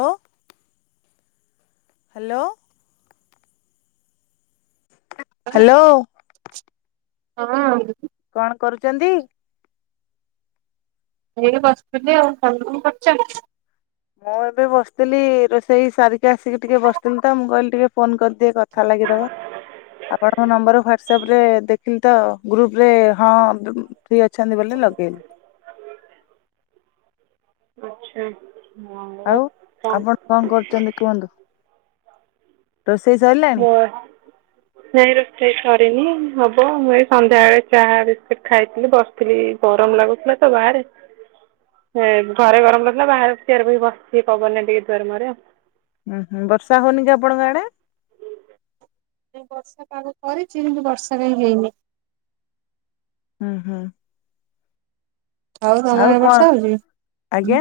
ଓ hello hello ହଁ କଣ କରୁଛନ୍ତି? ଏଇ ବସିଥିଲି ଆଉ, ତମେ କଣ କରୁଚ? ମୁଁ ଏବେ ବସିଥିଲି ରୋଷେଇ ସାରିକା ଆସିକି ଟିକେ ବସିଥିଲି ତ, ମୁଁ କହିଲି ଟିକେ ଫୋନ କରିଦିଏ କ କଥା ଲାଗିଦବ ଆପଣଙ୍କ ନମ୍ବର ହ୍ଵାଟସଆପ ରେ ଦେଖିଲି ତ ଗ୍ରୁପରେ ହଁ ଫ୍ରି ଅଛନ୍ତି ବୋଲି ଲଗେଇଲି। ଆଛା। ଆଉ ଆପଣ କଣ କରୁଛନ୍ତି କୁହନ୍ତୁ? ରୋଷେଇ ସଇଲା? [unintelligible] ନାଇଁ ରୋଷେଇ ସରିନି ହବ, ମୁଁ ଏଇ ସନ୍ଧ୍ୟାବେଳେ ଚାହା ବିସ୍କେଟ୍ ଖାଇଥିଲି ବସିି ଥିଲି ଗରମ ଲାଗୁଥିଲା ତ ବାହାରେ। [inaudible] ଘରେ ଗରମ ରହୁୁଥିଲା ବାହାରେ ଚିଆର ବହି ବସିିକି ପବନରେ ଟିକିଏ ଦୁଆର ମୁହରେ ଆଉ। ହୁଁ ହୁଁ, ବର୍ଷା ହଉନି କି ଆପଣଙ୍କ ଆଡେ? ବର୍ଷା ପାଗ କରିଛି କିନ୍ତୁ ବର୍ଷା କାହିଁ ହେଇନି। ହୁଁ ହୁଁ। ହଉ ଆଉ ତମଡେ କଣ ବର୍ଷା ହଉଛି, ଆଜ୍ଞା।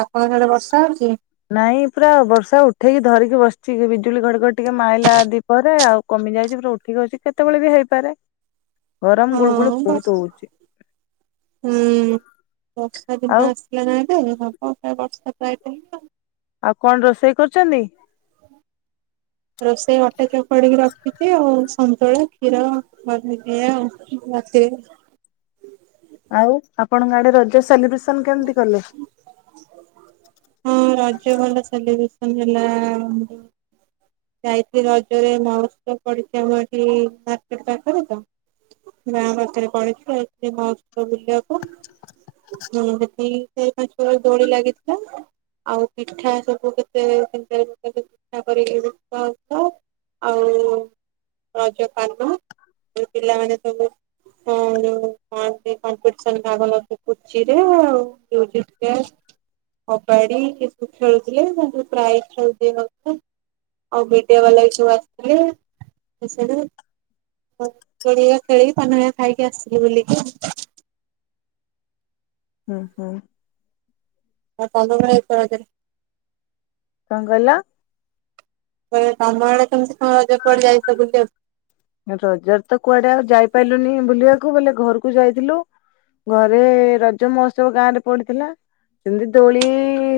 ଆପଣଙ୍କ ଆଡେ ବର୍ଷା ହଉଛି? ନାଇଁ ପୁରା ବର୍ଷା ଉଠେଇକି ଧରିକି ବସିଛି, ବିଜୁଳି ଘଡଘଡ ଟିକେ ମାଇଲା ଆଦି ପରେ ଆଉ କମି ଯାଇଛି ପୁରା ଉଠିକି ଅଛି, କେତେବେଳେ ବି ହେଇପାରେ। ଗରମ ଗୁଳ ଗୁଳି ହଁ ବହୁତ ବର୍ଷା ହଉଛି, ହୁଁ ବର୍ଷା ଆଉ [unintelligible] ଆଉ କଣ ରୋଷେଇ କରୁଛନ୍ତି? [inaudible] ରୋଷେଇ ଅଟେ ଚପଡିକି ରଖିଛି ଆଉ ସନ୍ତୁଳା କ୍ଷୀର। ରାତିରେ ଆଉ ଆପଣଙ୍କ ଆଡେ ରଜ ସେଲିବ୍ରେସନ କେମିତି କଲେ? ହଁ ରଜ ଭଲ ସେଲିବ୍ରେସନ ହେଲା ଆମର ଯାଇଥିଲି ରଜରେ। [unintelligible] ଗାଁ ପାଖରେ ପଡ଼ିଚି ତ [unintelligible] ବୁଲିବାକୁ। ହଁ ସେଠି ଚାରି ପାଞ୍ଚ ପ୍ରକାର ଦୋଳି ଲାଗିଥିଲା। ଆଉ ପିଠା ସବୁ କେତେ କେତେ କେତେ ପିଠା କରିକି ବିକା ହଉଥିଲା। ଆଉ ରଜ ପାନ ପିଲାମାନେ ସବୁ [unintelligible] [unintelligible] ଆଉ ମିଡିଆ ବାଲା ବି ଆସିଥିଲେ। [unintelligible] ଦୋଳି ହେରିକା ଖେଳିକି ପାନ ହେରିକା ଖାଇକି ଆସିଲୁ ବୁଲିକି। ହୁଁ ହୁଁ। [unintelligible] କଣ କହିଲ? ତମ ଆଡେ କେମିତି କଣ ରଜ କୁଆଡେ ଯାଇଥିଲ ବୁଲିବାକୁ? ରଜରେ ତ କୁଆଡେ ଆଉ ଯାଇପାରିଲୁନି ବୁଲିବାକୁ ବୋଇଲେ ଘରକୁ ଯାଇଥିଲୁ। ଘରେ ରଜ ମହୋତ୍ସବ ଗାଁ ରେ ପଡିଥିଲା। ସେମିତି ଦୋଳି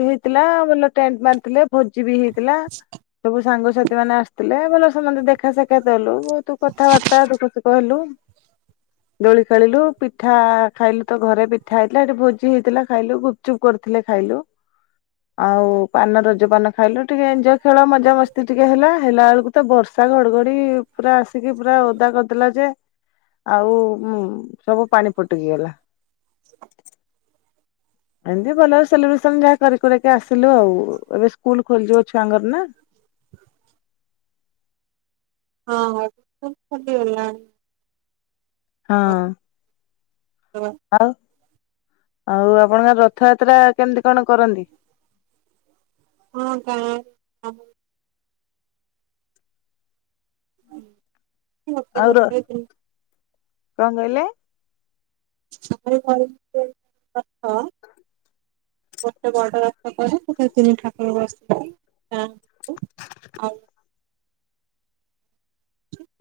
ହେଇଥିଲା। ଭଲ ଟେଣ୍ଟ ମାରିଥିଲେ। ଭୋଜି ବି ହେଇଥିଲା। ସବୁ ସାଙ୍ଗସାଥି ମାନେ ଆସିଥିଲେ। ଭଲ ସମସ୍ତେ ଦେଖାସାକ୍ଷାତ ହେଲୁ। କଥାବାର୍ତ୍ତା ଦୁଃଖ ସୁଖ ହେଲୁ। ଦୋଳି ଖେଳିଲୁ। ପିଠା ଖାଇଲୁ ତ ଘରେ ପିଠା ହେଇଥିଲା ଏଠି ଭୋଜି ହେଇଥିଲା ଖାଇଲୁ। ଗୁପ୍ ଗୁଚୁପ୍ କରିଥିଲେ ଖାଇଲୁ। ଆଉ ପାନ ରଜ ପାନ ଖାଇଲୁ ଟିକେ ଏଞୟ ଖେଳ ମଜା ମସ୍ତି ଟିକେ ହେଲା। ହେଲା ବେଳକୁ ତ ବର୍ଷା ଘଡଘଡି ପୁରା ଆସି ସିକି ପୁରା ଓଦା କରିଦେଲା ଯେ ଆଉ ମୁ ସବୁ ପାଣି ଫୁଟକି ଗଲା। ଏମିତି ଭଲ ସେଲିବ୍ରେସନ ଯାହା କରି କୁରାକି ଆସିଲୁ ଆଉ। ଏବେ ସ୍କୁଲ ଖୋଲିଯିବ ଛୁଆଙ୍କର ନା [inaudible] ହଁ ହଁ ସ୍କୁଲ୍ ଖୋଲି ଗଲାଣି। ହଁ [unintelligible] ଆଉ, ଆଉ ଆପଣଙ୍କ ରଥଯାତ୍ରା କେମିତି କଣ କରନ୍ତି? ହଁ। [unintelligible] ଆଉ ର [unintelligible] କଣ କହିଲେ? [unintelligible] ଗୋଟେ ବଡ ରଥ କରୁ ସେଥିରେ ତିନି ଠାକୁର ବସିଥିବେ। [unintelligible]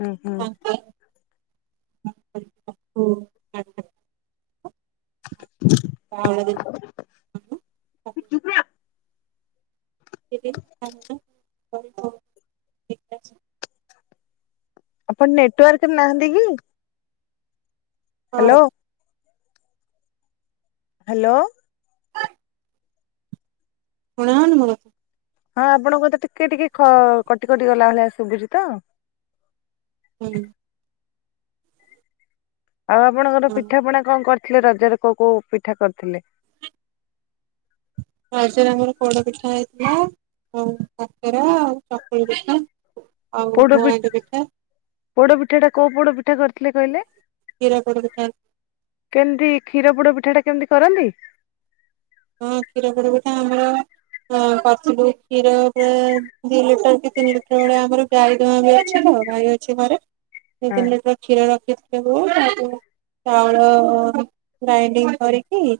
ହୁଁ ହୁଁ [unintelligible] [unintelligible] [unintelligible] ଆପଣ ନେଟୱାର୍କରେ ନାହାନ୍ତି କି? ହାଲୋ। ହାଲୋ। ଶୁଣାଯାଉନି ମୋର? ହଁ ଆପଣଙ୍କ ତ ଟିକେ ଟିକେ ଖ କଟି କଟି ଗଲା ଭଳିଆ ଶୁବୁଚି ତ। [unintelligible] ଆଉ ଆପଣଙ୍କର ପିଠାପଣା କଣ କରିଥିଲେ ରଜରେ କୋଉ କୋଉ ପିଠା କରିଥିଲେ? ଫାଷ୍ଟ ଆମର ପୋଡ ପିଠା ହେଇଥିଲା। ଆଉ କାକରା ଆଉ ଚକୁଳିପିଠା। ପୋଡପି ପୋଡପିଠା ଟା କୋଉ ପୋଡପିଠା କରିଥିଲେ କହିଲେ? କ୍ଷୀର ପୋଡ଼ପିଠା। କେମିତି କ୍ଷୀର ପୋଡ଼ ପିଠା ଟା କେମିତି କରନ୍ତି? ହଁ କ୍ଷୀର ପୋଡ଼ ପିଠା ଆମର ହଁ କରିଥିଲୁ କ୍ଷୀର ପ୍ରାଏ ଦି ଲିଟର କି ତିନି ଲିଟର ଭଳିଆ ଆମର ଗାଈ ଦୁଆଁ ହଉଛି ତ ଗାଈ ଅ କିଛି ପରେ ଦୁଇ ହଁ ତିନି ଲିଟର କ୍ଷୀର ରଖି ଚାଉଳ ଗ୍ରାଇଣ୍ଡିଙ୍ଗ କରିକି [inaudible]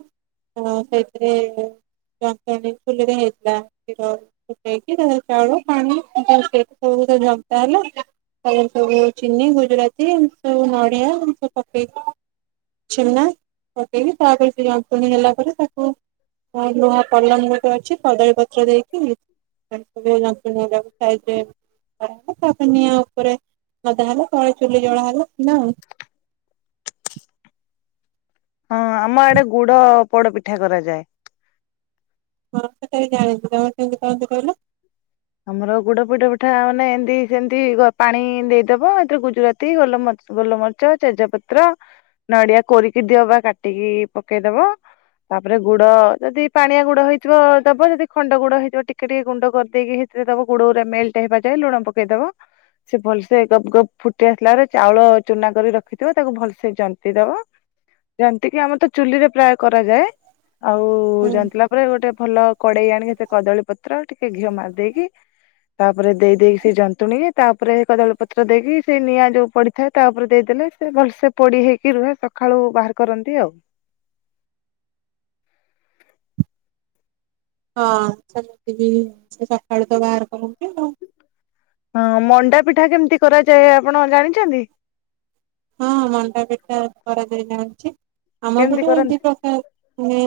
ହଁ ସେଇଥିରେ ଜତୁଣୀ ଚୁଲିରେ ହେଇଥିଲା କ୍ଷୀର ପକେଇ କି ତା ଦେହରେ ଚାଉଳ ପାଣି ସବୁ [unintelligible] ଜନ୍ତା ହେଲା। ଆଉ ସବୁ ଚିନି ଗୁଜୁରାତି ସବୁ ନଡିଆ ଏମିତି ପକେଇ କି ଛେନା ପକେଇ କି ତାପରେ ସେ ଜନ୍ତୁଆଣୀ ହେଲା ପରେ ତା ହ ଲୁହା ପଲମ ଗୋଟେ ଅଛି କଦଳୀପତ୍ର ଦେଇକି। ଜନ୍ତୁଣୀ ଗୁଡ଼ାକ ସାଇଜିରେ କଢାହବ ତାପରେ ନିଆଁ ଉପରେ ଲଦା ହେବ ତଳେ ଚୁଲି ଜଳା ହେଲା ନା ଆଉ ହଁ ଆମ ଆଡେ ଗୁଡ ପୋଡ ପିଠା କରାଯାଏ। ହଁ ଏଟାବି ଜାଣିଛି ତମେ କେମିତି କରନ୍ତି କହିଲ। ଆମର ଗୁଡ ପୋଡ଼ ପିଠା ମାନେ ଏମିତି ଯେମିତି ପାଣି ଦେଇଦବ ଏଥିରେ ଗୁଜୁରାତି ଗୋଲମରିଚ ଗୋଲମରିଚ୍। ଚ ତେଜ ପତ୍ର ନଡିଆ କୋରିକି ଦିଅ ବା କାଟିକି ପକେଇଦବ ତାପରେ ଗୁଡ ଯଦି ପାଣିଆ ଗୁଡ ହେଇଥିବ ଦବ ଯଦି ଖଣ୍ଡ ଗୁଡ ହେଇଥିବ ଟିକେ ଟିକେ ଗୁଣ୍ଡ କରିଦେଇକି ଦବ ଗୁଡ ରେ ମେଲଟ ହେବା ଯାଏ ଲୁଣ ପକେଇଦବ ସେ ଭଲସେ ଗପ୍ ଗପ୍ ଫୁଟି ଆସିଲା ପରେ ଚାଉଳ ଚୁନା କରି ରଖିଥିବ ତାକୁ ଭଲସେ ଜନ୍ତି ଦବ। ଜନ୍ତିକୀ ଆମର ତ ଚୁଲିରେ ପ୍ରାୟ କରାଯାଏ। ଆଉ ଜନ୍ତିଲା ପରେ ଗୋଟେ ଭଲ କଡେଇ ଆଣିକି ସେତେ କଦଳୀ ପତ୍ର ଟିକେ ଘିଅ ମାରିଦେଇ ତାପରେ ଦେଇ ଦେଇକି ସେ ଯନ୍ତୁଣୀକି ତାପରେ କଦଳୀପତ୍ର ଦେଇକି ସେ ନିଆଁ ଯୋଉ ପଡି ଥାଏ ତା ଉପରେ ଦେଇଦେଲେ ସେ ଭଲସେ ପୋଡି ହେଇକି ରୁହେ ସକାଳୁ ବାହାର କରନ୍ତି ଆଉ। ହଁ ସେମିତୀ ବି ସକାଳୁ ତ ବାହାର କରନ୍ତି ଆଉ। ହଁ ମଣ୍ଡା ପିଠା କେମିତି କରାଯାଏ ଆପଣ ଜାଣିଛନ୍ତି। ହଁ ମଣ୍ଡାପିଠା କରାଯାଏ ଜାଣିଛି ଆମ କେମିତି ପିଠା ଏ ଦି କରନ୍ତି? ପ୍ରକାର ମାନେ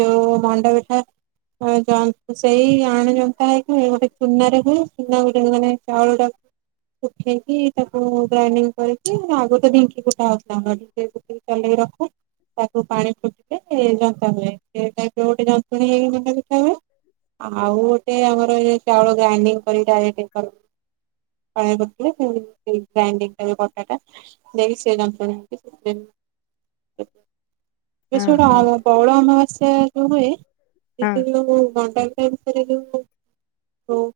ଯୋଉ ମଣ୍ଡାପିଠା ଆ ସେଇ ଆଣ ଜନ୍ତା ହେଇକି ଗୋଟେ ଚୁନାରେ ହୁଏ ଚୁନା ଗୋଟେ ମାନେ ଚାଉଳ ଟାକୁ ଶୁଖେଇକି ତାକୁ ଗ୍ରାଇଣ୍ଡିଙ୍ଗ କରିକି ଆଗରୁ ତ ଢିଙ୍କି କୁଟା ହଉଥିଲା ଟିକେ [unintelligible] ଚଲେଇ ରଖୁ ତାକୁ ପାଣି ଫୁଟିଲେ ଯନ୍ତା ହୁଏ ସେ ଟାଇପ୍ ର ଗୋଟେ ଯନ୍ତ୍ରଣୀ ହେଇକି [unintelligible] [unintelligible] ଆଉ ଗୋଟେ ଆମର ଚାଉଳ ଗ୍ରାଇଣ୍ଡିଙ୍ଗ୍ [unintelligible] [unintelligible] ଗ୍ରାଇଣ୍ଡିଙ୍ଗ କରିଦବ ବଟା ଟା ସେ ଜନ୍ତୁଅଣି ହଁ ବଟା ଆ ହଁ [unintelligible] କଉଳ ଅମାବାସ୍ୟା ଯୋଉ ହୁଏ ହଁ ସେ ଯୋଉ ଗଣ୍ଡା ରେ ଯୋଉ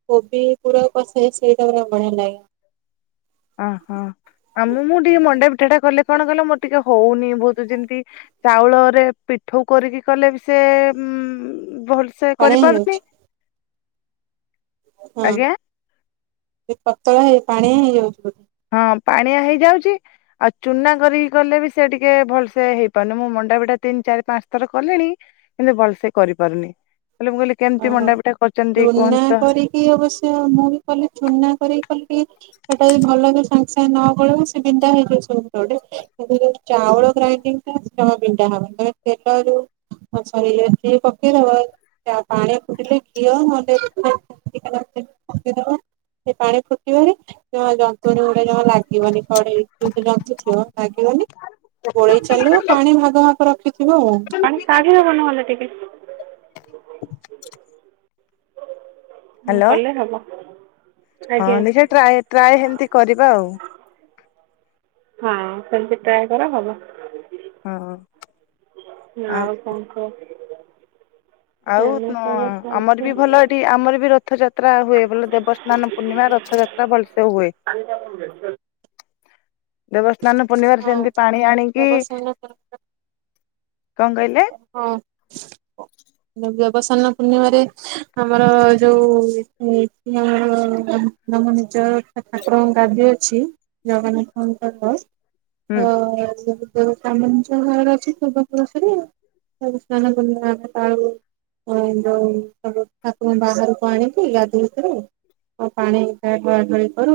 କୋବି ପୁଡା କଷେଇ ସେଇଟା ପୁରା ବଢିଆ ଲାଗେ। ଓହୋ ଆଉ ମୁଁ ମୁଁ ଟିକେ ମଣ୍ଡା ପିଠାଟା କଲେ କଣ କହିଲ ମୋର ଟିକେ ହଉନି ବହୁତ ଯେମତି ଚାଉଳରେ ପିଠୋଉ କରିକି କଲେ ବି ସେ ଭଲସେ ପାଣିଆ କରିପାରୁନି। ହେଇଯାଉଛି ହଁ ଆଜ୍ଞା। ଏ ପତଳା ଏ ପାଣିଆ ହେଇଯାଉଥିବା [unintelligible] ହଁ ପାଣିଆ ହେଇଯାଉଛି। ଆଉ ଚୁନା କରିକି କଲେ ବି ସେ ଟିକେ ଭଲସେ ହେଇପାରୁନି ମୁଁ ମଣ୍ଡା ବିିଟା ତିନି ଚାରି ପାଞ୍ଚ ଥର କଲିଣି। ହେଲେ ଭଲସେ କରିପାରୁନି କଲେ ମୁଁ କହିଲି କେମିତି ମଣ୍ଡାପିଠା କରିଛନ୍ତି ଟିକେ କୁହନ୍ତ ତ। କି ଅବଶ୍ୟ ମୁଁ ବି କଲେ ଚୁନା କରିକି କଲେ ଟିକେ ହେଟା ଯଦି ଭଲକି ସାଙ୍ଗେ ସାଙ୍ଗେ ନ ଗୋଳିବ ସେ ବିଣ୍ଡା ହେଇଯିବ ସବୁ ଗୋଟେ ଚାଉଳ ଗ୍ରାଇଣ୍ଡିଙ୍ଗ ଟା ଜମା ବିଣ୍ଡା ହବନି ତମେ ତେଲରୁ ଆଚ୍ଛା [unintelligible] ପକେଇିଦବ ପାଣିଆ ଫୁଟିଲେ ଘିଅ ନହେଲେ ରିଫାଇନ [unintelligible] ପକେଇ ଦବ ସେ ପାଣି ଫୁଟିବଣି ଜମା ଯନ୍ତୁଣୀ ଗୁଡା ଜମା ଲାଗ ଲାଗିବନି କଡେଇ ଯୋଉଠି ଜନ୍ତି ଥିବ ଲାଗିବନି ଗୋଳେଇ ଚାଲିବ ପାଣି ଭାଗ ମାପ ରଖିଥିବ ଆଉ ପାଣି କାଢିଦବ ନହେଲେ ଟିକେ। [inaudible] ହଁ ହ୍ୟାଲୋ କଲେ ହବ। ହଁ ଆଜ୍ଞା। ଦେଖିବା ଟ୍ରାଏ, ଟ୍ରାଏ ସେମିତି କରିବା ଆଉ। ହଁ ସେମିତି ଟ୍ରାଏ କର ହବ। ହଁ। ଆଉ କଣ କୁହ? ଆଉ ଏଇନା ସବୁ ଆମର ଚାଲିଛି। ବି ଭଲ ଏ ଆମର ବି ରଥଯାତ୍ରା ହୁଏ, ବୋ ଦେବସ୍ନାନ ପୂର୍ଣ୍ଣିମା, ରଥଯାତ୍ରା ଭଲସେ ହୁଏ। [inaudible] ଦେବସ୍ଥାନ ପୂର୍ଣ୍ଣିିମା ହଁ ସେମିତି ପାଣି ଆଣିକି, ଦେବସାନ୍ନ ପୂର୍ଣ୍ଣିମା କଣ କହିଲେ? ହଁ। [inaudible] [unintelligible] ପୂର୍ଣ୍ଣିମାରେ ଆମର ଯୋଉ ଆମର [unintelligible] ତମ ନିଜ ଠାକୁରଙ୍କ ଗାଦ୍ୟ ଅଛି, ଜଗନ୍ନାଥଙ୍କରର। ହୁଁ ହ ଯୋମଞ୍ଚ ଘରରେ ଅଛି, ପୂର୍ବପୁରୁଷରେ ଆଉ ସ୍ନାନ କର ତାଉ ହ ଯଉ ସବୁ ଠାକୁର ବାହାରକୁ ଆଣିକି, ଗାଧେଇ କିରି ହଉ ପାଣି ଡଳା ଡଳି କରୁ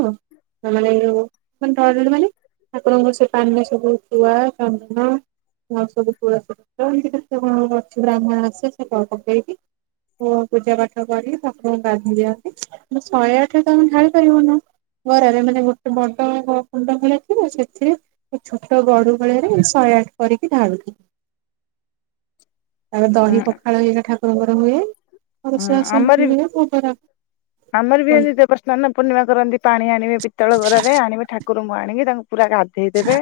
ମାନେ [unintelligible] ମାନେ ଆପଣଙ୍କ ସେ ପାନ ସବୁ ଛୁଆ ଚନ୍ଦନ ଆଉ ସବୁ ପୋଳା କର। କେମିତି କେତେ କଣ ଅଛି ବ୍ରାହ୍ମଣ ଆସେ, ସେ କଣ ପକେଇକି ହୁ ପୂଜା ପାଠ କରି ଠାକୁରଙ୍କୁ ଗାଧେଇ ଦିଅନ୍ତି ମୁ ଶହେ ଆଠ ପାଣି ଢାଳିପାରିବୁନୁ। ଗରାରେ ମାନେ ଗୋଟେ ବଡ କୁଣ୍ଡ କରିଥିବେ ସେଥିରେ ଛୋଟ ଗଡୁ ବେଳେରେ ଶହେ ଆଠ କରିକି ଢାଳୁଛିି। ତାପରେ ଦହି ପଖାଳ ହେଇା ଠାକୁରଙ୍କର ହୁଏ ଅ ରୋଷେଇ ବାସ ଆମର ଏମିତି ହୁଏ, ଭୋଗ ରାଗ ଆମର ବି ଏମତି ଦେବସ୍ନାନ ପୂର୍ଣ୍ଣିମା କରନ୍ତି, ପାଣି ଆଣିବେ ପିତଳ ଗରାରେ ଆଣିବେ ଠାକୁର ମୁହଁ ଆଣିକି ତାଙ୍କୁ ପୁରା ଗାଧେଇ ଦେବେ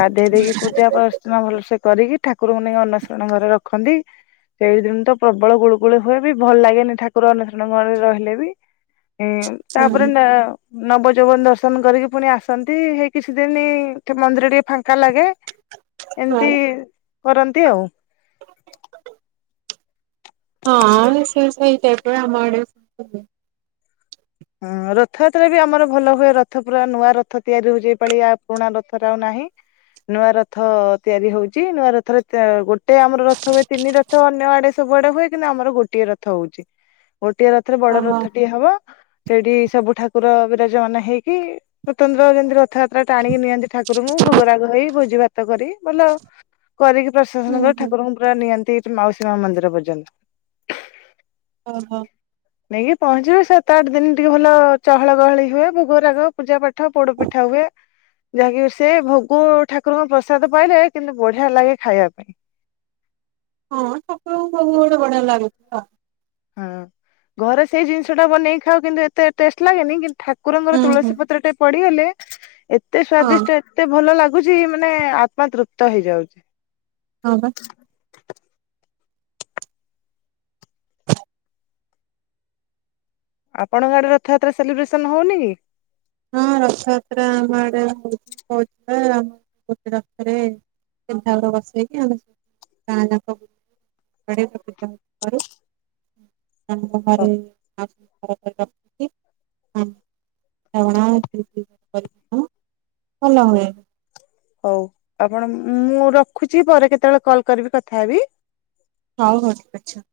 ଗାଧେଇ ଦେଇକି ପୂଜାଚ୍ଚନା ଭଲସେ କରିକି ଠାକୁରଙ୍କୁ ନେଇ ଅନସରଣ ଘରେ ରଖନ୍ତି। ସେଇଦିନ ତ ପ୍ରବଳ ଗୁଳୁ ଗୁଳୁ ହୁଏ ବି ଭଲ ଲାଗେନି ଠାକୁର ଅନସରଣରେ ରହିଲେ ତାପରେ ଲ ନବଯୌବନ ଦର୍ଶନ କରିକି ପୁଣି ଆସନ୍ତି, ହେଇ କିଛି ଦିନ ମନ୍ଦିର ଟିକେ ଫାଙ୍କା ଲାଗେ। ଏମିତି ହଁ। କରନ୍ତି ଆଉ। ହଁ ବିଶେଷ ତ ଏଇ ଟାଇପ ଆମ ଆଡେ ହଁ ରଥଯାତ୍ରା ବି ଆମର ଭଲ ହୁଏ। ରଥ ପୁରା ନୂଆ ରଥ ତିଆରି ହଉଛି ଏଇ ପଳି ଆଉ ପୁରୁଣା ରଥତ ଆଉ ନାହିଁ। ନୂଆ ରଥ ତିଆରି ହଉଛି, ନୂଆ ରଥରେ ଗୋଟେ ଆମର ରଥ ହୁଏ ତିନି ରଥ ତ ଅନ୍ୟ ଆଡେ ସବୁଆଡେ ହୁଏ। କିନ୍ତୁ ଆମର ଗୋଟିଏ ରଥ ହଉଛି। ଗୋଟିଏ ରଥରେ ବଡ ଓହୋ। ରଥ ଟିଏ ହବ। ସେଠି ସବୁ ଠାକୁର ବିରାଜମାନ ହେଇକି, ସ୍ୱତନ୍ତ୍ର କେନ୍ଦିର ରଥଯାତ୍ରା ଟାଣିକି ନିଅନ୍ତି ଠାକୁରଙ୍କୁ। ଭୋଗ ରାଗ ହେଇ, ଭୋଜି ଭାତ କରି ଭଲ କରିକି ପ୍ରସେସନ କ ଠାକୁରଙ୍କୁ ପୁରା ନିଅନ୍ତି, ଏ ମାଉସୀ ମା ମନ୍ଦିର ପର୍ଯ୍ୟନ୍ତ। ଓହୋ। ନେଇକି ପହଞ୍ଚିବେ, ସାତ ଆଠ ଦିନ ଟିକେ ଭଲ ଚହଳ ଗହଳି ହୁଏ। ଭୋଗରାଗ, ପୂଜା ପାଠ, ପୋଡ ପିଠା ହୁଏ। ଯାହାକି ସେ ଭୋଗୁ ଠାକୁରଙ୍କ ପ୍ରସାଦ ପାଇଲେ କିନ୍ତୁ ବଢିଆ ଲାଗେ ଖାଇବା ପାଇଁ। ହଁ ଠାକୁରଙ୍କ ଭୋଗ ଗୁଡେ ବଢିଆ ଲାଗୁଛି ତ ହଁ ଘରେ ସେଇ ଜିନିଷ ଟା ବନେଇ ଖାଉ କିନ୍ତୁ ଏତେ ଟେଷ୍ଟ ଲାଗେନି, କିନ୍ତୁ, ଠା ଙ୍କର ହୁଁ ହୁଁ ତୁଳସୀ ପତ୍ର ଟେ ପଡିଗଲେ ଏତେ ହଁ ସ୍ଵାଦିଷ୍ଟ ଏତେ ଭଲ ଲାଗୁଛି ମାନେ ଆତ୍ମା ତୃପ୍ତ ହେଇଯାଉଛି। ହଁ ବା। ଆପଣଙ୍କ ଆଡେ ରଥଯାତ୍ରା ସେଲିବ୍ରେସନ ହଉନି କି? ହଁ ରଥଯାତ୍ରା ଆମ ଆଡେ ହଉଛି, ତ ଗୋଟେ ରଥରେ ସେଠା ବସେଇକି ଆମେ ଗାଁ [unintelligible] [unintelligible] ବ ପ୍ର କରୁ ତାନଙ୍କ ହ ଘରେ ରଖିଛି କଣ ଭଲହୁଏ। ହଉ ଆପଣ ମୁଁ ରଖୁଛି ପରେ କେତେବେଳେ କଲ୍ କରିବି କଥା ହେବି। ହଉ ହଉ ଠିକ୍ ଅଛି।